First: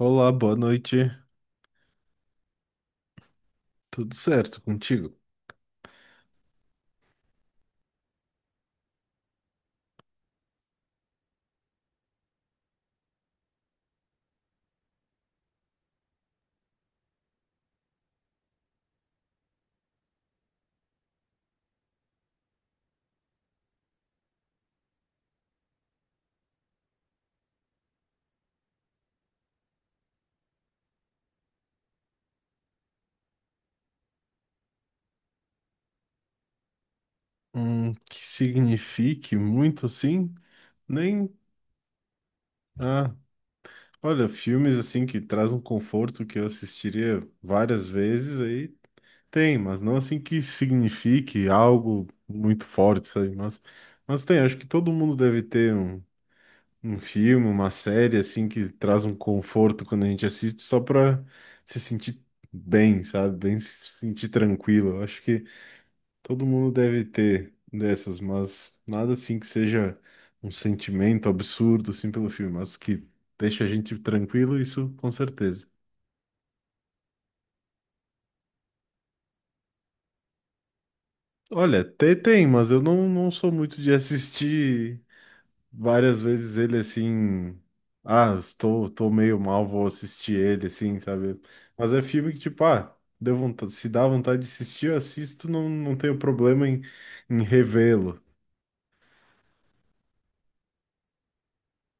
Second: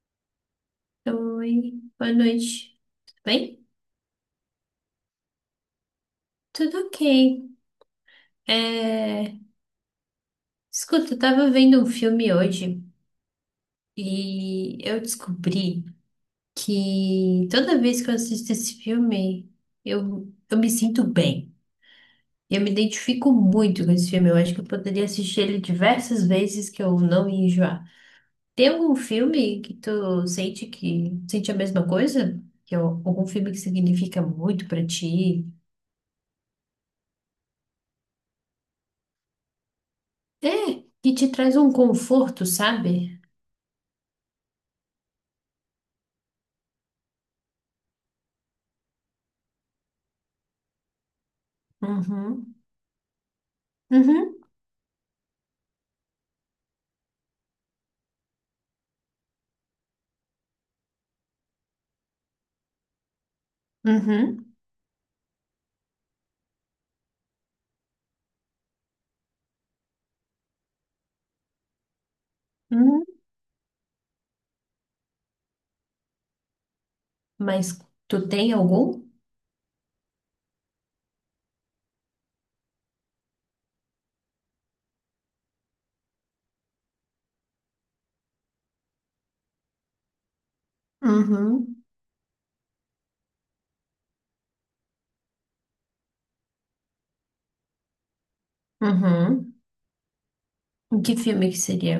Olá, boa noite. Oi, boa noite. Tudo bem? Tudo certo contigo? Tudo ok. É, escuta, eu tava vendo um filme hoje e eu descobri que toda vez que eu assisto esse filme, eu me sinto bem. Eu me identifico muito com esse filme. Eu acho que eu poderia assistir ele diversas vezes que eu não ia enjoar. Tem algum filme que tu sente que sente a mesma coisa? Que é algum filme que significa muito pra ti? Que signifique muito assim? É, que te Nem. traz um conforto, Ah, sabe? olha, filmes assim que traz um conforto que eu assistiria várias vezes aí tem, mas não assim que signifique algo Uhum, muito forte, sabe? Mas, uhum, tem, acho que todo mundo deve ter um, filme, uma série assim que traz um conforto quando a gente assiste só pra se sentir bem, sabe? Bem se sentir uhum, tranquilo. Eu acho que. Todo mundo deve ter dessas, mas nada assim que seja um sentimento absurdo assim pelo filme, mas uhum. que deixa a gente tranquilo, isso com certeza. Mas tu tem algum? Olha, tem, tem, mas eu não, não sou muito de assistir várias vezes ele assim. Ah, tô meio mal, vou assistir ele assim, sabe? Uhum, Mas é filme que, tipo, ah, deu vontade, se dá vontade de assistir, eu assisto, não, não tenho problema em, revê-lo. uhum. E que filme que seria?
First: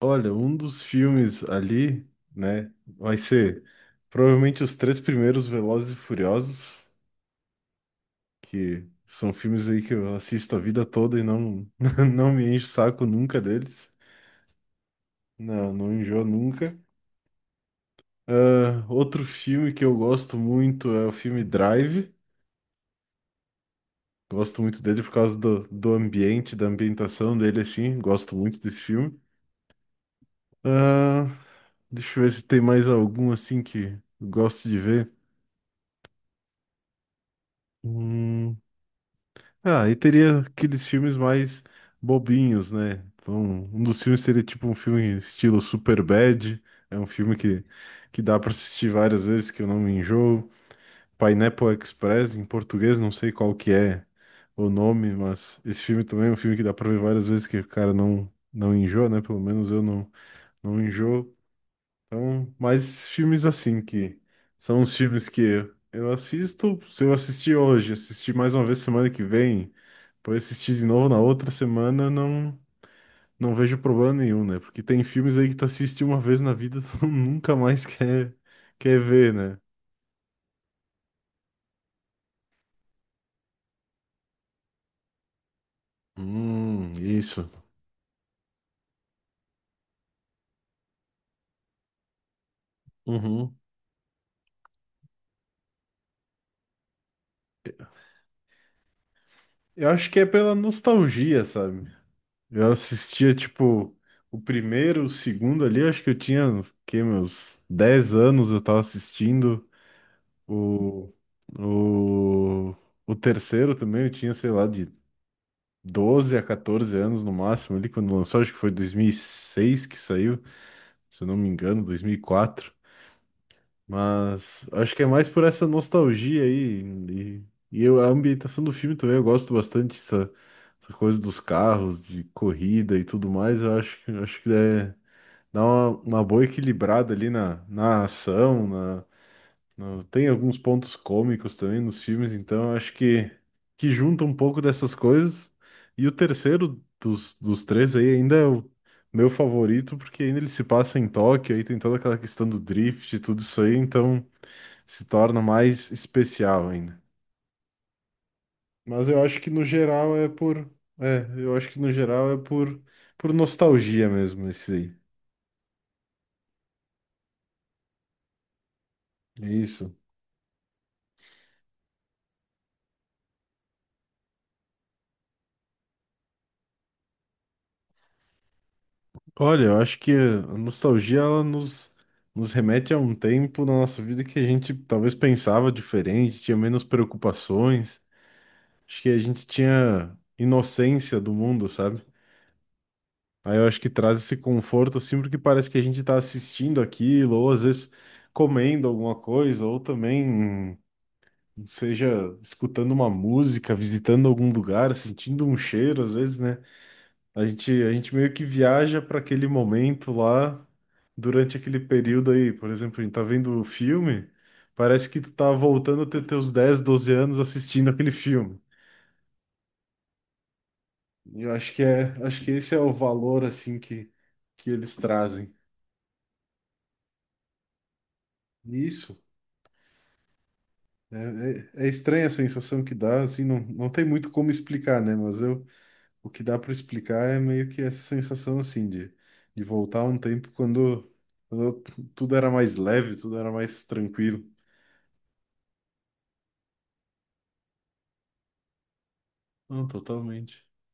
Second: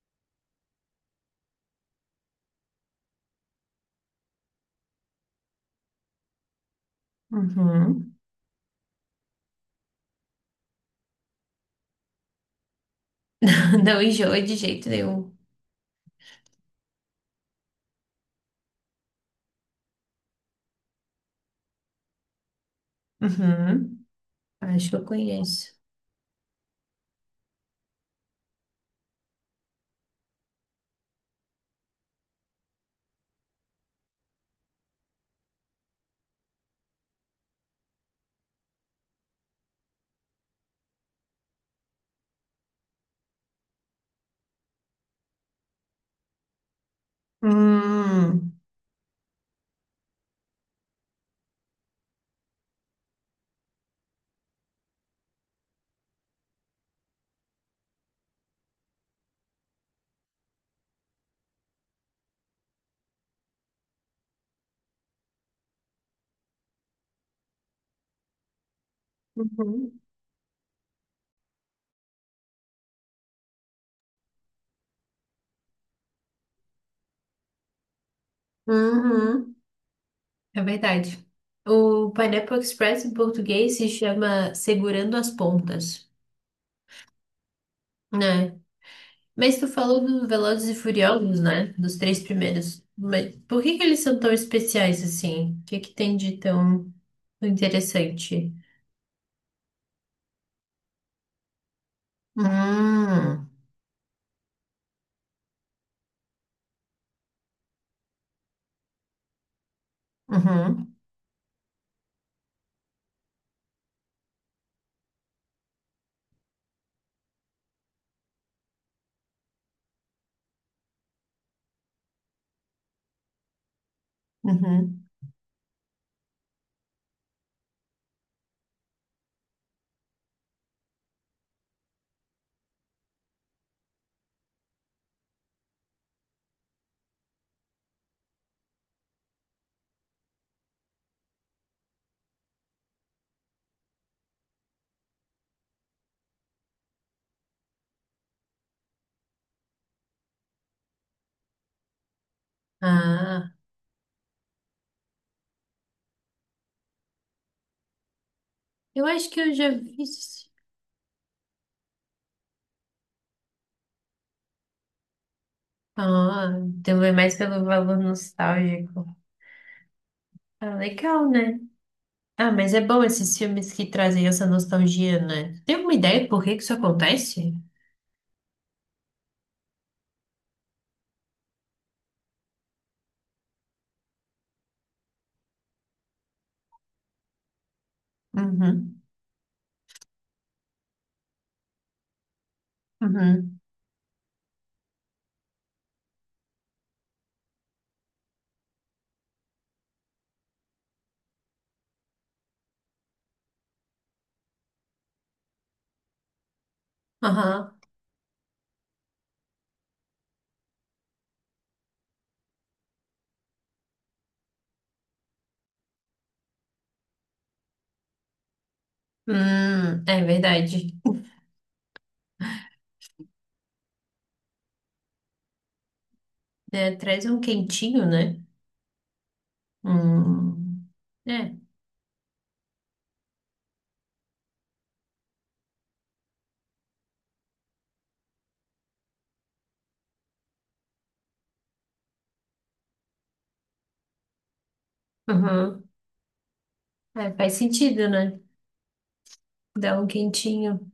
Olha, um dos filmes ali, né, vai ser provavelmente os três primeiros Velozes e Furiosos, Uhum. que são filmes aí que eu assisto a vida toda e não, não me encho o saco nunca deles. Não enjoa de jeito nenhum. Não, não enjoo nunca. Ah, outro filme que eu gosto muito é o filme Drive. Uhum. Gosto muito Acho que dele eu por causa do, conheço. Ambiente, da ambientação dele, assim. Gosto muito desse filme. Ah, deixa eu ver se tem mais algum assim que eu gosto de ver. Hum, Ah, e teria aqueles filmes mais bobinhos, né? Então, um dos filmes seria tipo um filme estilo Superbad, é um filme que, dá para Hum. assistir várias vezes, que eu não me enjoo. Pineapple Express, em português, não sei qual que é o nome, mas esse filme também é um filme que dá para ver várias vezes, que o cara não, não enjoa, né? Pelo menos eu não, não enjoo. Então, mais filmes assim que são os filmes que eu assisto. Se eu assistir hoje, assistir mais uma vez semana que vem, Uhum. depois assistir de novo na outra semana, não, não vejo problema nenhum, né? Porque tem filmes aí que tu assiste uma vez na vida, tu nunca mais quer ver, Uhum. né? É verdade. O Pineapple Express em português se chama Segurando as Pontas, Isso. né? Mas tu falou dos Velozes e Furiosos, né? Dos três primeiros. Mas Uhum. por que que eles são tão especiais assim? O que que tem de tão interessante? Eu acho que é pela nostalgia, sabe? Eu assistia, Hum, tipo, o primeiro, o segundo ali, acho que eu tinha, o quê, meus 10 anos eu tava assistindo. uhum, O, o, o terceiro também eu tinha, sei lá, de 12 a 14 anos no máximo ali quando lançou, acho que foi 2006 que saiu, se eu não me engano, 2004. Mas acho que uhum. é mais por essa nostalgia aí e eu, a ambientação do filme também, eu gosto bastante dessa, essa coisa dos carros, de corrida e tudo mais. Eu acho que Acho que é, dá uma boa equilibrada ali na, ação, tem alguns pontos cômicos também nos filmes, então eu acho que, junta um pouco dessas coisas. E o terceiro dos três aí ainda é o meu favorito, porque ainda ele se passa em Tóquio, aí tem toda aquela questão do drift e tudo Ah, isso aí, então se torna mais especial ainda. eu Mas eu acho acho que que eu no já vi geral é isso. por. É, eu acho que no geral é por nostalgia mesmo, esse aí. Ah, então é mais pelo valor nostálgico. É isso. Ah, legal, né? Ah, mas é bom esses filmes que trazem essa nostalgia, né? Tem alguma ideia por que que isso acontece? Olha, eu acho que a nostalgia ela nos remete a um tempo na nossa vida que a gente talvez pensava diferente, tinha menos preocupações, acho Uhum, que a gente tinha inocência do mundo, sabe? Aí uhum, eu acho que traz esse conforto assim, porque parece que a gente tá assistindo aquilo, ou às vezes comendo alguma coisa, ou também seja escutando uma música, visitando algum lugar, sentindo um cheiro, às vezes, né? Aham. A gente meio que viaja para aquele momento lá, durante aquele período aí. Por exemplo, a gente tá vendo o filme, parece que tu tá voltando a ter teus 10 12 anos assistindo aquele filme. É verdade. E eu acho que é, acho que esse é o valor, assim, que, eles trazem. É, traz um quentinho, né? Isso. Hum, É, é, É estranha a sensação que dá, assim, não, não tem muito como explicar, né? Mas eu, o que dá para explicar é meio que essa sensação, assim, de, voltar a um tempo quando tudo era mais leve, tudo era mais tranquilo. uhum. É, faz sentido, né? Não, Dá um totalmente. quentinho,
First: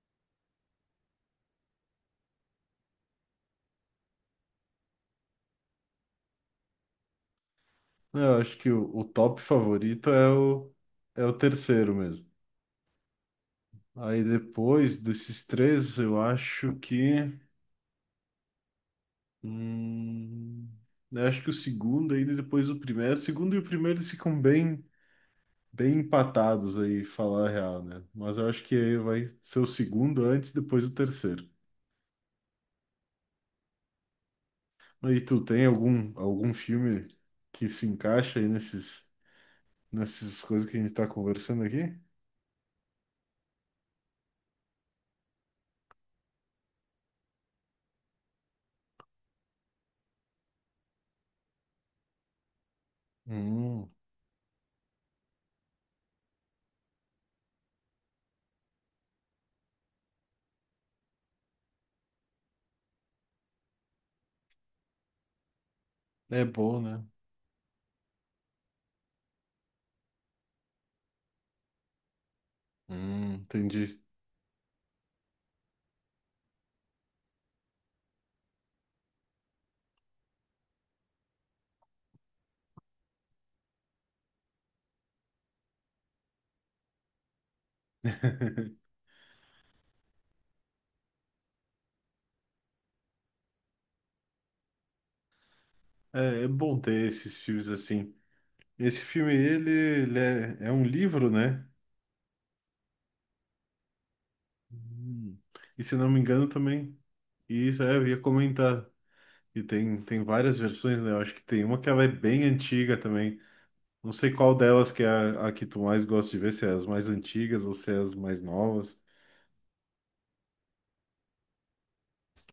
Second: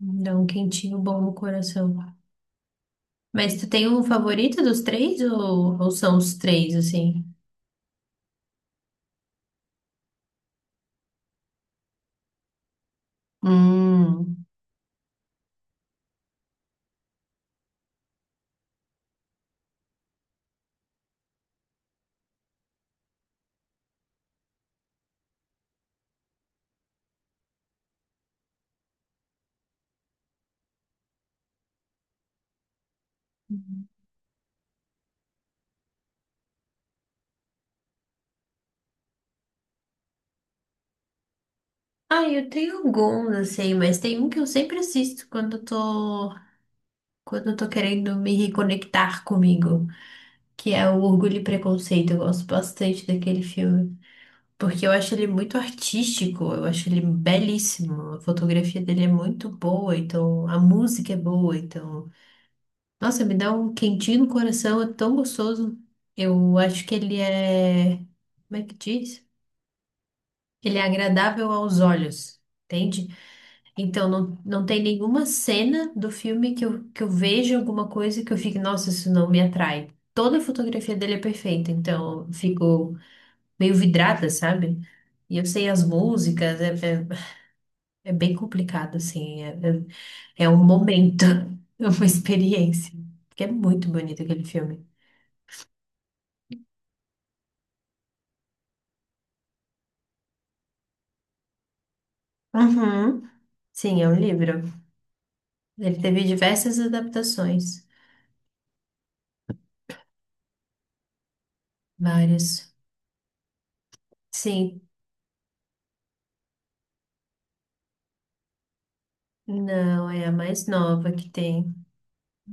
dá um quentinho bom no coração. Mas tu tem um favorito dos três ou são os três, assim? É, eu acho que o top favorito é o terceiro mesmo. Aí Hum. depois desses três, eu acho que. Hum, eu acho que o segundo ainda e depois o primeiro. O segundo e o primeiro eles ficam bem, bem empatados aí, falar a real, né? Mas eu acho que aí vai ser o segundo antes, depois o terceiro. E tu tem algum filme que se encaixa aí nesses, nessas coisas que a gente tá conversando aqui? Ah, eu tenho alguns, assim, mas tem um que eu sempre assisto quando eu tô querendo me reconectar comigo, que é o Orgulho e Preconceito. Eu gosto bastante daquele Hum, filme. Porque eu acho ele muito artístico, eu acho ele belíssimo, a fotografia dele é muito boa, então a música é boa, então. Nossa, me dá um quentinho no coração, é tão gostoso. É Eu bom, acho que né? ele é. Como é que diz? Ele é agradável aos olhos, entende? Entendi. Então não, não tem nenhuma cena do filme que eu veja alguma coisa que eu fique, nossa, isso não me atrai. Toda a fotografia dele é perfeita, então eu fico meio vidrada, sabe? E eu sei as músicas, é bem complicado, assim. É um momento, é uma experiência. Porque é muito bonito aquele filme. É, é bom ter esses filmes assim. Esse filme, ele é um livro, né? Uhum. Sim, é um livro. Hum. E se eu Ele não me teve engano diversas também. E isso, adaptações, é, eu ia comentar. E tem, tem várias versões, né? Eu acho que tem uma que ela é bem várias. antiga também. Não sei qual Sim, delas que é a que tu mais gosta de ver, se é as mais antigas ou se é as mais novas. não, é a mais nova que tem.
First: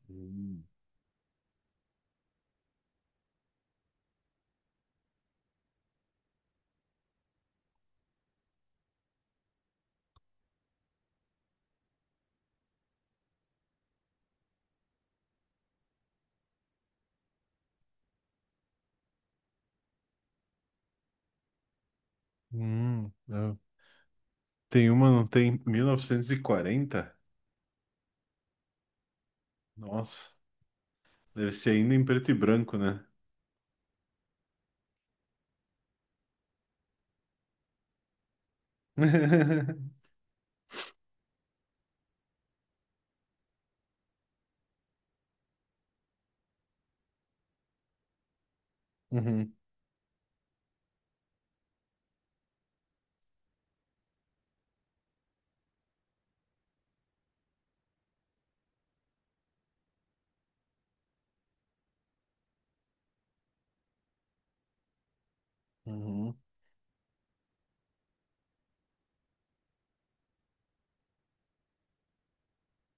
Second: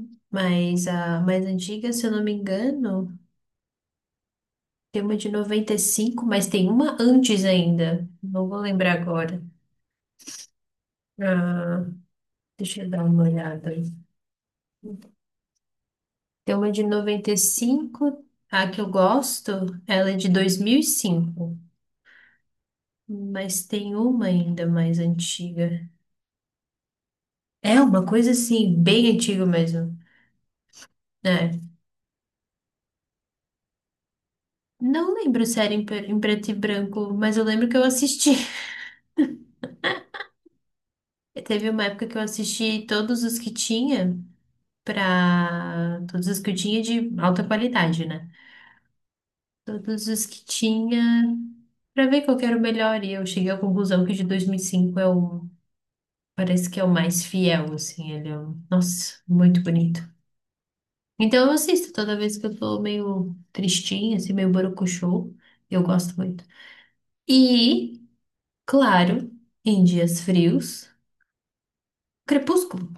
Hum. Mas a mais antiga, se eu não me engano, tem uma de 95, mas tem uma antes ainda. Não vou lembrar agora. Ah, deixa eu dar uma olhada. Tem uma de 95 a que eu gosto, ela é de 2005, É. mas tem uma ainda Tem mais uma, não tem? antiga. 1940? É uma coisa assim, bem antiga mesmo, Nossa, deve né? ser ainda em preto e branco, né? Não lembro se era em, em preto e branco, mas eu lembro que eu assisti. Teve uma época que eu assisti todos os que tinha, pra. Todos os que eu tinha de alta qualidade, né? Uhum. Todos os que tinha, pra ver qual que era o melhor, e eu cheguei à conclusão que o de 2005 é o. Parece que é o mais fiel, assim, ele é um... Nossa, muito bonito. Então eu assisto toda vez que eu tô meio tristinha, assim, meio borocochô. Eu gosto Uhum. muito. E, claro, em dias frios, crepúsculo.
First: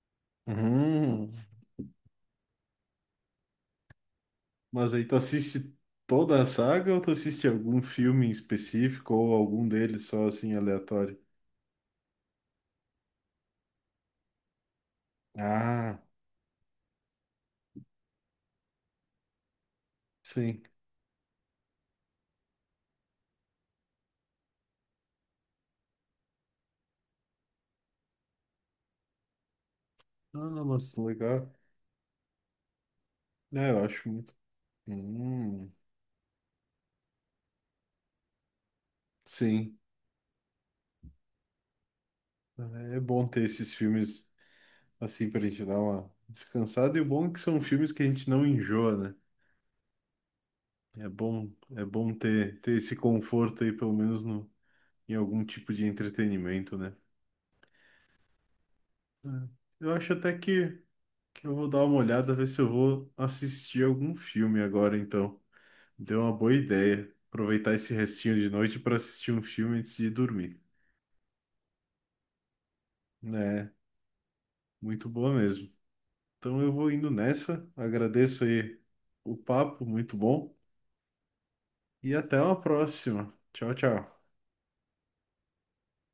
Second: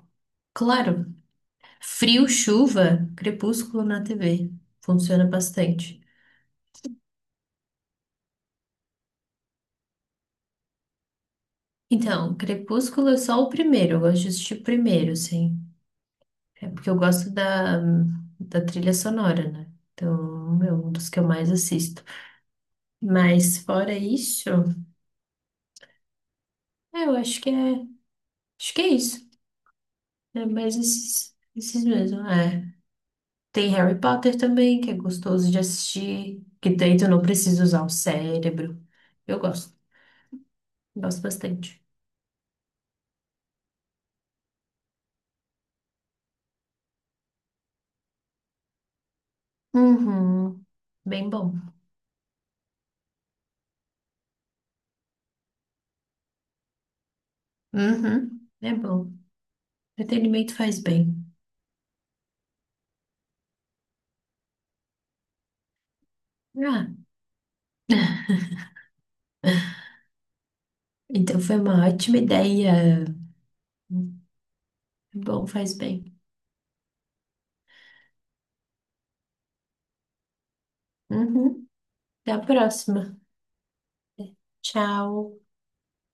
Claro. Uhum. Frio, chuva, crepúsculo na TV. Mas aí tu Funciona assiste bastante. toda a saga ou tu assiste algum filme em específico ou algum deles só assim aleatório? Então, crepúsculo é só o primeiro. Eu gosto de assistir o primeiro, assim. Ah, É porque eu gosto da trilha sonora, né? sim. Então, é um dos que eu mais assisto. Mas fora isso, é, eu acho que é isso. É Ah, mais mas esses, legal. esses mesmo, é. Tem É, eu Harry acho muito. Potter também, que é gostoso de Hum, assistir, que daí tu não precisa usar o cérebro. Eu gosto, sim. gosto bastante. É bom ter esses filmes assim pra gente dar uma descansada. E o bom é que são filmes que a gente não enjoa, né? Uhum, É bem bom, bom. é bom ter esse conforto aí, pelo menos no, em algum tipo de entretenimento, né? Uhum, é bom. É. Eu acho até Entretenimento faz que bem. eu vou dar uma olhada, ver se eu vou assistir algum filme agora, então. Deu uma boa Ah, ideia. Aproveitar esse restinho de noite para assistir um filme antes de dormir. então foi uma ótima ideia. É, muito boa Bom, mesmo. faz bem. Então eu vou indo nessa. Agradeço aí o papo, muito bom. Uhum, E até a até uma próxima. próxima. Tchau, tchau. Tchau.